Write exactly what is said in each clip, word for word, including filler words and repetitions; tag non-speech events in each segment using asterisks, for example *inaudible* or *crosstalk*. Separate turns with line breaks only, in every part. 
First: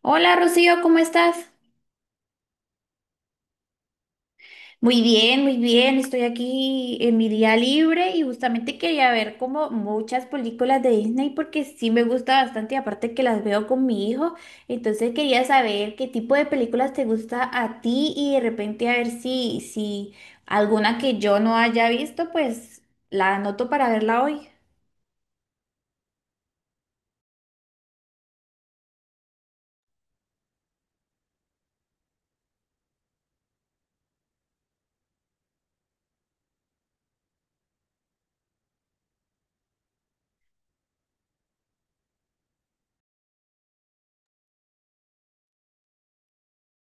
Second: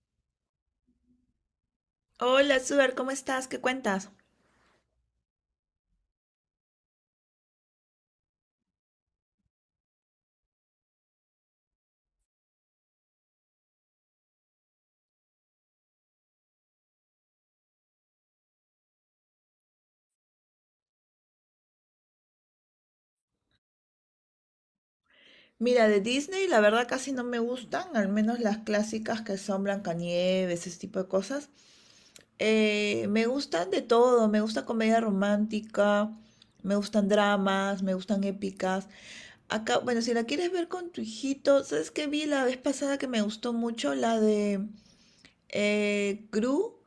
Hola Rocío, ¿cómo estás?
Hola, Suar, ¿cómo estás? ¿Qué cuentas?
Muy bien, muy bien. Estoy aquí en mi día libre y justamente quería ver como muchas películas de Disney porque sí me gusta bastante y aparte que las veo con mi hijo. Entonces quería saber qué tipo de películas te gusta a ti y de repente a ver si, si alguna que yo no haya visto, pues la anoto para verla hoy.
Mira, de Disney la verdad casi no me gustan, al menos las clásicas que son Blancanieves, ese tipo de cosas. Eh, me gustan de todo, me gusta comedia romántica, me gustan dramas, me gustan épicas. Acá, bueno, si la quieres ver con tu hijito, ¿sabes qué vi la vez pasada que me gustó mucho? La de eh, Gru,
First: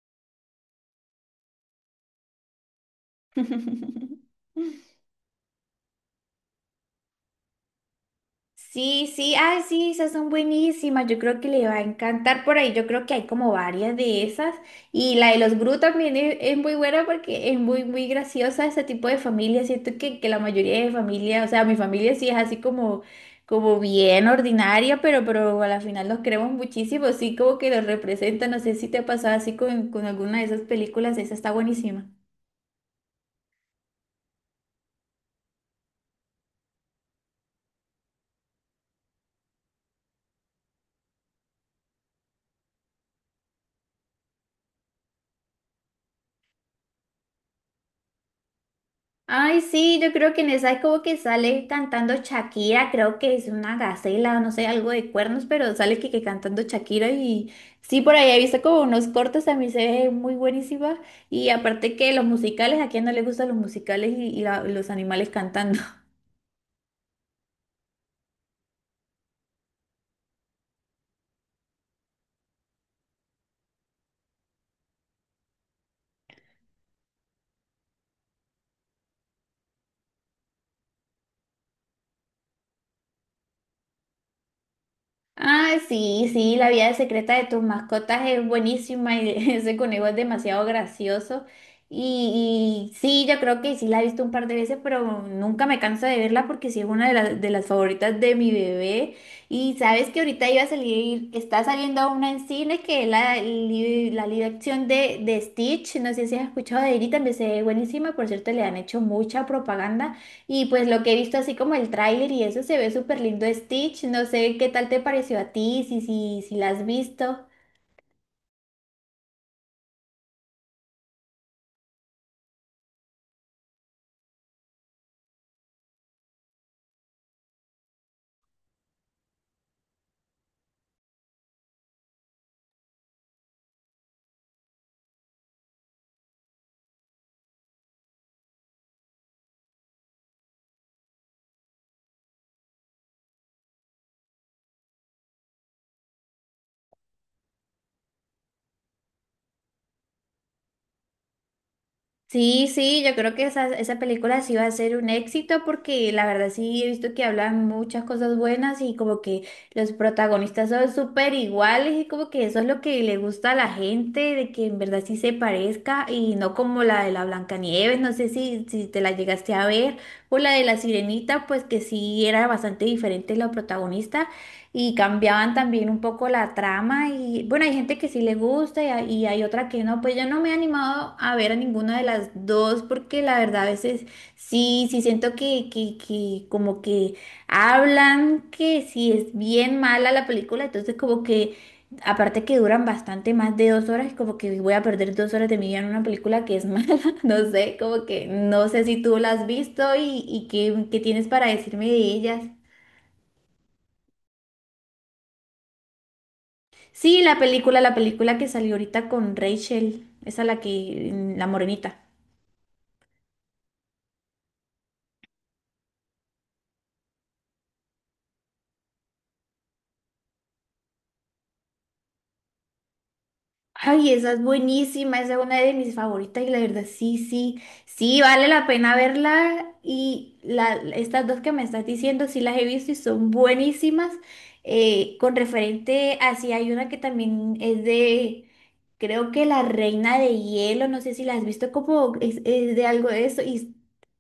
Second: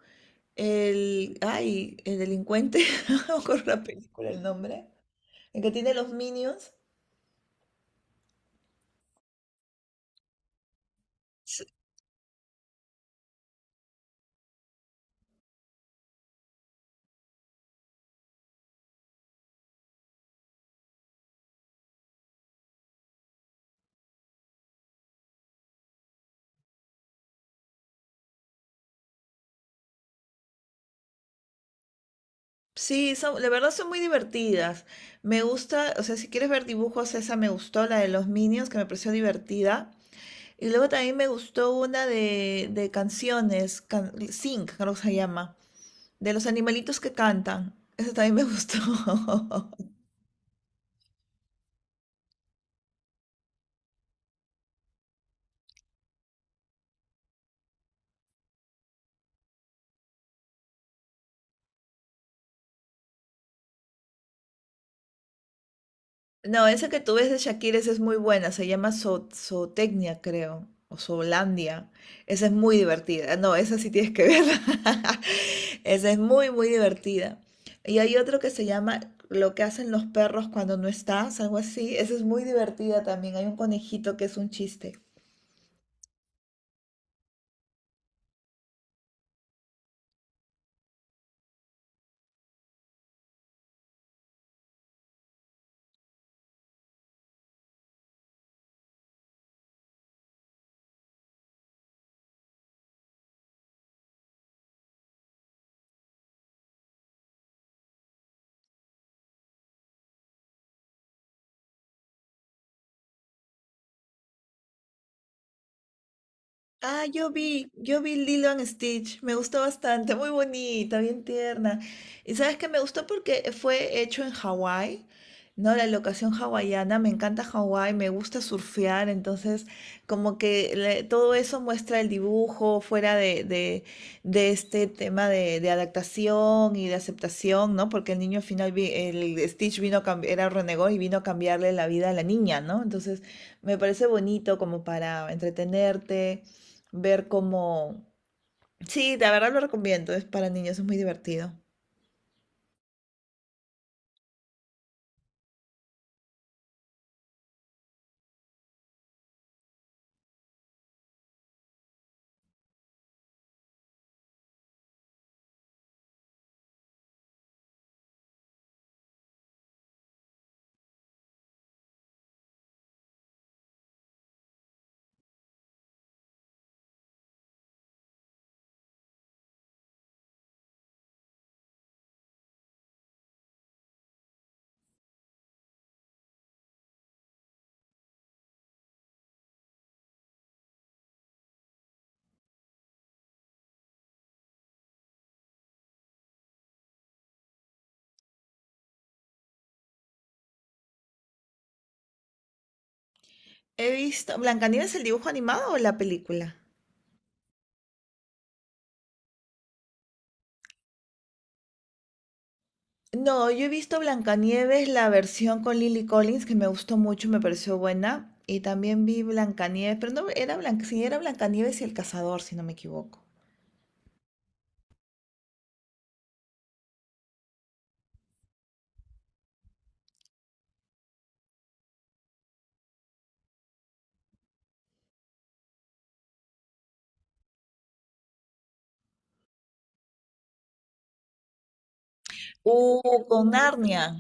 el, ay, el delincuente, *laughs* no me acuerdo la película, el
*laughs*
nombre, el que tiene los Minions.
Sí, sí, ay, sí, esas son buenísimas. Yo creo que le va a encantar por ahí. Yo creo que hay como varias de esas. Y la de los Gru también es, es muy buena porque es muy, muy graciosa ese tipo de familia. Siento que, que la mayoría de familia, o sea, mi familia sí es así como, como bien ordinaria, pero, pero a la final los queremos muchísimo. Sí, como que los representan. No sé si te ha pasado así con, con alguna de esas películas. Esa está buenísima.
Sí, son, la verdad son muy divertidas. Me gusta, o sea, si quieres ver dibujos, esa me gustó, la de los Minions, que me pareció divertida. Y luego también me gustó una de, de canciones, can, Sing, creo que se llama, de los animalitos que cantan. Esa también me gustó. *laughs*
Ay, sí, yo creo que en esa es como que sale cantando Shakira, creo que es una gacela o no sé, algo de cuernos, pero sale que, que cantando Shakira y sí, por ahí he visto como unos cortos, a mí se ve muy buenísima y aparte que los musicales, ¿a quién no le gustan los musicales y, y la- y los animales cantando?
No, esa que tú ves de Shakira, esa es muy buena, se llama Zo- Zootecnia, creo, o Zoolandia. Esa es muy divertida. No, esa sí tienes que verla. *laughs* Esa es muy, muy divertida. Y hay otro que se llama Lo que hacen los perros cuando no estás, algo así. Esa es muy divertida también. Hay un conejito que es un chiste.
Ah, sí, sí, la vida secreta de tus mascotas es buenísima y *laughs* ese conejo es demasiado gracioso. Y, y sí, yo creo que sí la he visto un par de veces, pero nunca me canso de verla porque sí es una de, las de las favoritas de mi bebé. Y sabes que ahorita iba a salir, está saliendo una en cine que es la, li- la live action de, de Stitch. No sé si has escuchado de ella y también se ve buenísima. Por cierto, le han hecho mucha propaganda. Y pues lo que he visto así como el tráiler y eso se ve súper lindo Stitch. No sé qué tal te pareció a ti, si, si, si la has
Ah, yo
visto.
vi, yo vi Lilo and Stitch, me gustó bastante, muy bonita, bien tierna. Y sabes que me gustó porque fue hecho en Hawái, ¿no? La locación hawaiana, me encanta Hawái, me gusta surfear, entonces como que le- todo eso muestra el dibujo fuera de, de, de este tema de, de adaptación y de aceptación, ¿no? Porque el niño al final, vi- el Stitch vino a cam- era renegó y vino a cambiarle la vida a la niña, ¿no? Entonces me parece bonito como para entretenerte ver cómo... Sí, la verdad lo recomiendo, es para niños, es muy divertido.
Sí, sí, yo creo que esa, esa película sí va a ser un éxito porque la verdad sí he visto que hablan muchas cosas buenas y como que los protagonistas son súper iguales y como que eso es lo que le gusta a la gente, de que en verdad sí se parezca y no como la de la Blancanieves, no sé si, si te la llegaste a ver, o la de la Sirenita, pues que sí era bastante diferente la protagonista y cambiaban también un poco la trama y bueno, hay gente que sí le gusta y hay, y hay otra que no, pues yo no me he animado a ver a ninguna de las dos porque la verdad a veces sí, sí siento que, que, que como que hablan que si es bien mala la película, entonces como que aparte que duran bastante más de dos horas, como que voy a perder dos horas de mi vida en una película que es mala, *laughs* no sé, como que no sé si tú la has visto y, y qué, qué tienes para decirme de ellas.
He visto... ¿Blancanieves el dibujo animado o la película?
Sí, la película, la película que salió ahorita con Rachel, esa la que, la morenita.
No, yo he visto Blancanieves, la versión con Lily Collins, que me gustó mucho, me pareció buena. Y también vi Blancanieves, pero no, era Blanc... sí, era Blancanieves y el cazador, si no me equivoco.
Ay, esa es buenísima, esa es una de mis favoritas y la verdad, sí, sí, sí, vale la pena verla y la, estas dos que me estás diciendo, sí las he visto y son buenísimas. Eh, con referente a, sí, hay una que también es de, creo que La Reina de Hielo, no sé si la has visto, como es, es de algo de
Uh,
eso
con
y
Narnia.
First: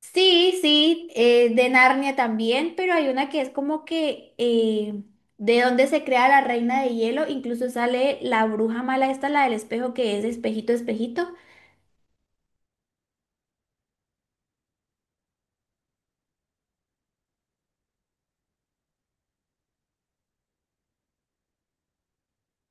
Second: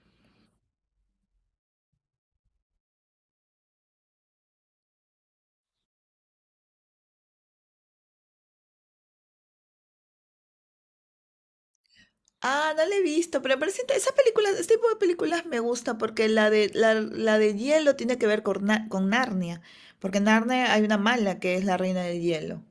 sí, sí, eh, de Narnia también, pero hay una que es como que eh, de donde se crea la reina de hielo, incluso sale la bruja mala esta, la del espejo, que es espejito, espejito.
Ah, no la he visto, pero parece inte- esa película, este tipo de películas me gusta porque la de, la, la de hielo tiene que ver con, Na- con Narnia, porque en Narnia hay una mala que es la reina del hielo.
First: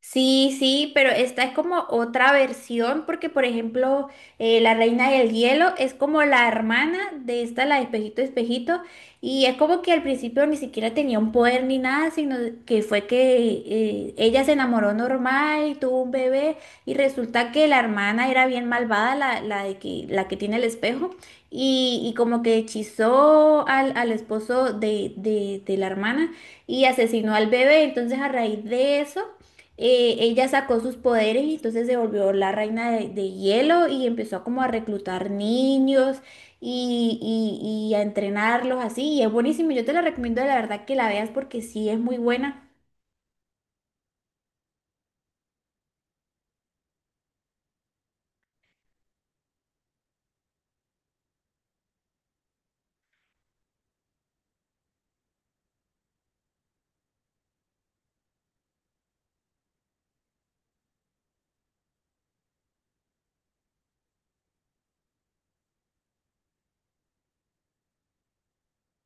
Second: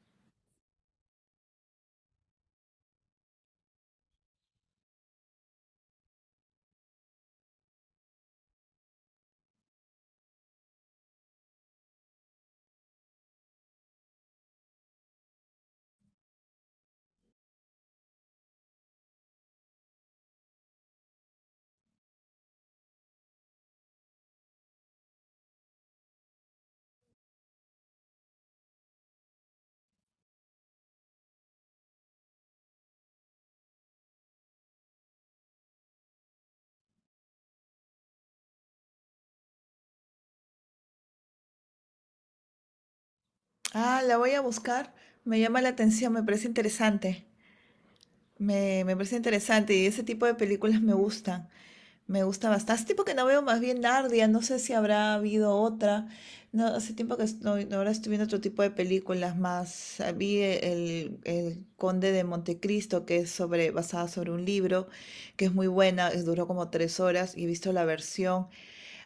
Sí, sí, pero esta es como otra versión porque, por ejemplo, eh, La Reina del Hielo es como la hermana de esta, la de Espejito Espejito, y es como que al principio ni siquiera tenía un poder ni nada, sino que fue que eh, ella se enamoró normal y tuvo un bebé, y resulta que la hermana era bien malvada, la, la de que, la que tiene el espejo, y, y como que hechizó al, al esposo de, de de la hermana y asesinó al bebé, entonces a raíz de eso eh, ella sacó sus poderes y entonces se volvió la reina de, de hielo y empezó como a reclutar niños y, y- y a entrenarlos así. Y es buenísimo, yo te la recomiendo la verdad que la veas porque sí es muy buena.
Ah, la voy a buscar, me llama la atención, me parece interesante, me, me parece interesante y ese tipo de películas me gustan. Me gusta bastante. Hace tiempo que no veo más bien Nardia, no sé si habrá habido otra. No, hace tiempo que no, no, ahora estoy viendo otro tipo de películas más. Ah, vi el, el Conde de Montecristo, que es sobre, basada sobre un libro, que es muy buena, es- duró como tres horas y he visto la versión.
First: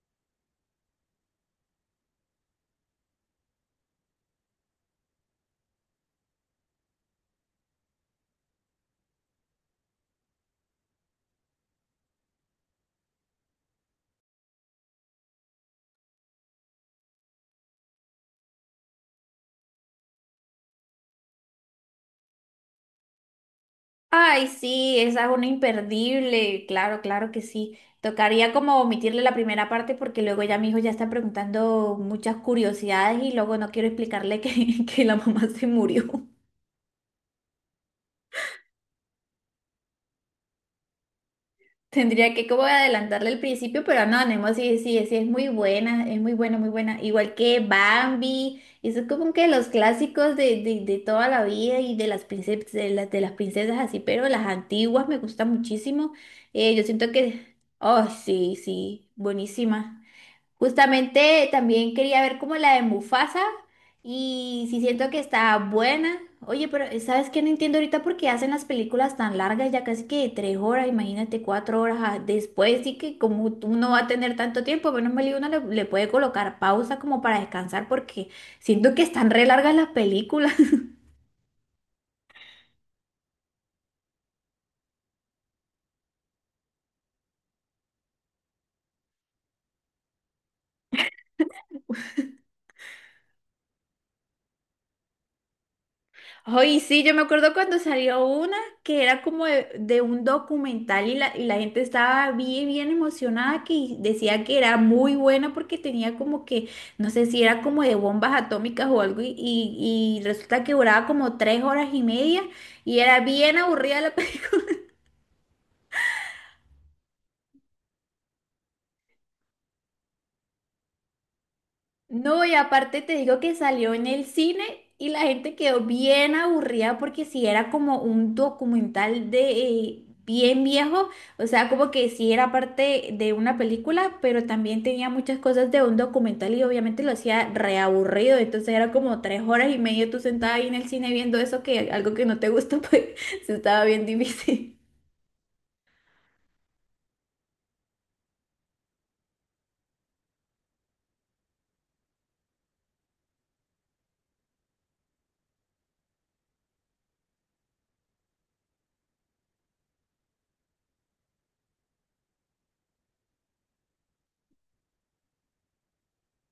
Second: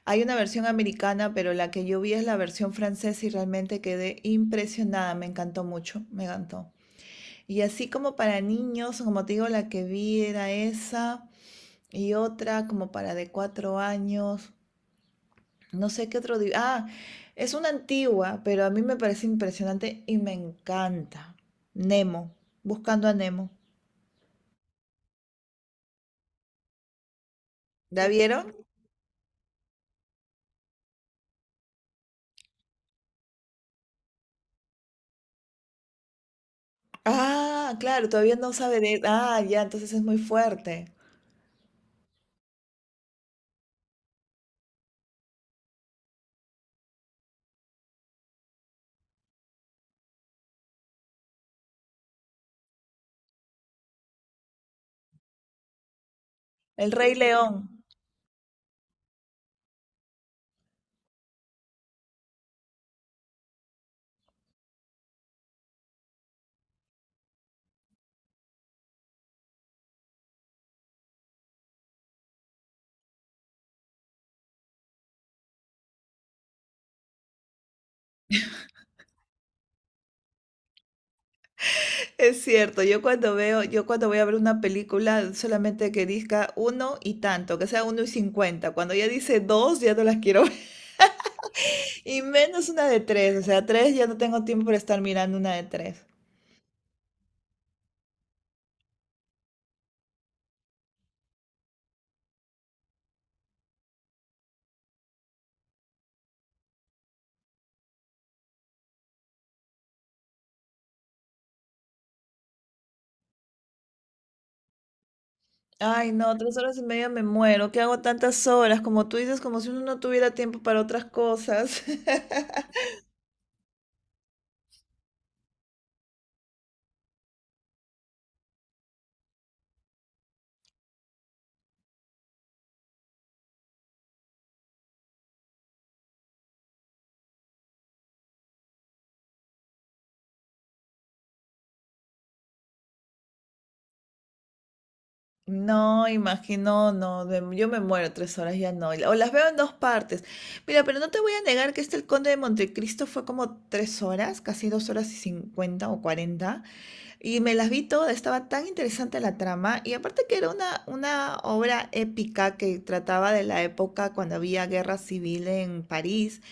Hay una versión americana, pero la que yo vi es la versión francesa y realmente quedé impresionada, me encantó mucho, me encantó. Y así como para niños, como te digo, la que vi era esa y otra como para de cuatro años. No sé qué otro. di- Ah, es una antigua, pero a mí me parece impresionante y me encanta. Nemo, buscando a Nemo.
Ay, sí, esa es una imperdible, claro, claro que sí.
¿La
Tocaría
vieron?
como omitirle la primera parte porque luego ya mi hijo ya está preguntando muchas curiosidades y luego no quiero explicarle que, *laughs* que la mamá se murió.
Ah, claro, todavía no sabe de... Ah, ya, entonces es muy fuerte.
Tendría que como adelantarle al principio, pero no, Nemo sí, sí, sí, es muy buena, es muy buena, muy buena. Igual que Bambi, eso es como que los clásicos de, de, de toda la vida y de las princesas, de las, de las princesas así, pero las antiguas me gustan muchísimo. Eh, yo
El
siento
Rey
que,
León.
oh, sí, sí, buenísima. Justamente también quería ver como la de Mufasa y si siento que está buena. Oye, pero eh, ¿sabes qué? No entiendo ahorita por qué hacen las películas tan largas, ya casi que tres horas, imagínate cuatro horas ah, después, sí que como tú no va a tener tanto tiempo, menos mal y uno le, le puede colocar pausa como para descansar porque siento que están re largas las películas.
Es cierto, yo cuando veo, yo cuando voy a ver una película solamente que diga uno y tanto, que sea uno y cincuenta. Cuando ya dice dos, ya no las quiero ver. Y menos una de tres, o sea, tres ya no tengo tiempo para estar mirando una de tres.
Ay, sí, yo me acuerdo cuando salió una que era como de, de un documental y la, y la gente estaba bien, bien emocionada que decía que era muy buena porque tenía como que, no sé si era como de bombas atómicas o algo y, y- y resulta que duraba como tres horas y media y era bien aburrida la, *laughs*
Ay, no, tres horas y media me muero. ¿Qué hago tantas horas? Como tú dices, como si uno no tuviera tiempo para otras cosas.
No, y
*laughs*
aparte te digo que salió en el cine y la gente quedó bien aburrida porque si era como un documental de eh, bien viejo, o sea, como que sí era parte de una película, pero también tenía muchas cosas de un documental y obviamente lo hacía reaburrido, entonces era como tres horas y media tú sentada ahí en el cine viendo eso que algo que no te gusta, pues *laughs* se estaba bien difícil.
No, imagino, no, me- yo me muero tres horas, ya no. O las veo en dos partes. Mira, pero no te voy a negar que este El Conde de Montecristo fue como tres horas, casi dos horas y cincuenta o cuarenta. Y me las vi todas, estaba tan interesante la trama. Y aparte que era una, una obra épica que trataba de la época cuando había guerra civil en París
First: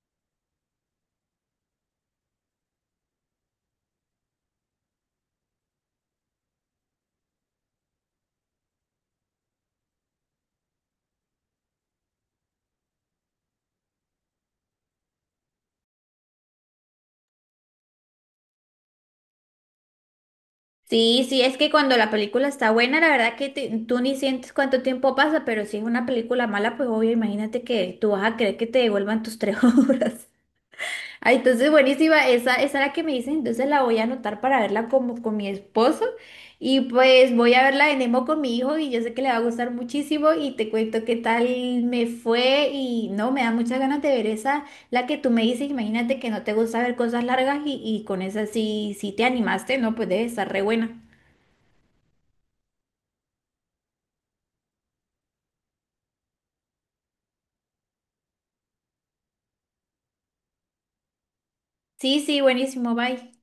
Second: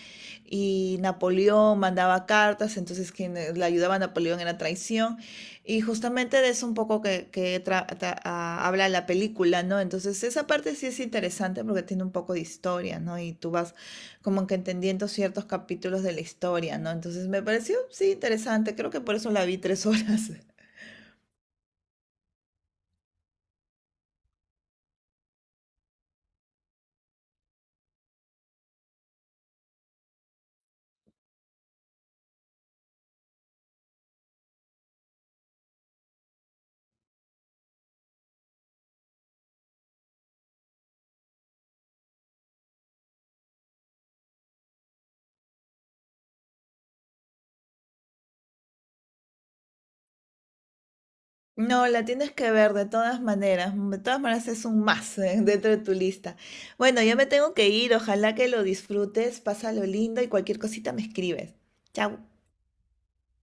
y Napoleón mandaba cartas, entonces quienes le ayudaba a Napoleón era traición. Y justamente de eso un poco que, que tra tra habla la película, ¿no? Entonces esa parte sí es interesante porque tiene un poco de historia, ¿no? Y tú vas como que entendiendo ciertos capítulos de la historia, ¿no? Entonces me pareció, sí, interesante. Creo que por eso la vi tres *laughs* horas.
Sí, sí, es que cuando la película está buena, la verdad que te- tú ni sientes cuánto tiempo pasa, pero si es una película mala, pues obvio, imagínate que tú vas a querer que te devuelvan tus tres *laughs* horas. Ah, entonces buenísima, esa, esa es la que me dicen, entonces la voy a anotar para verla como con mi esposo y pues voy a verla de Nemo con mi hijo y yo sé que le va a gustar muchísimo y te cuento qué tal me fue y no, me da muchas ganas de ver esa, la que tú me dices, imagínate que no te gusta ver cosas largas y, y con esa sí, sí te animaste, no, pues debe estar re buena.
No, la tienes que ver de todas maneras. De todas maneras es un más eh, *laughs* dentro de tu lista. Bueno, yo me tengo que ir. Ojalá que lo disfrutes. Pásalo lindo y cualquier cosita me escribes. Chao.
Sí, sí, buenísimo, bye.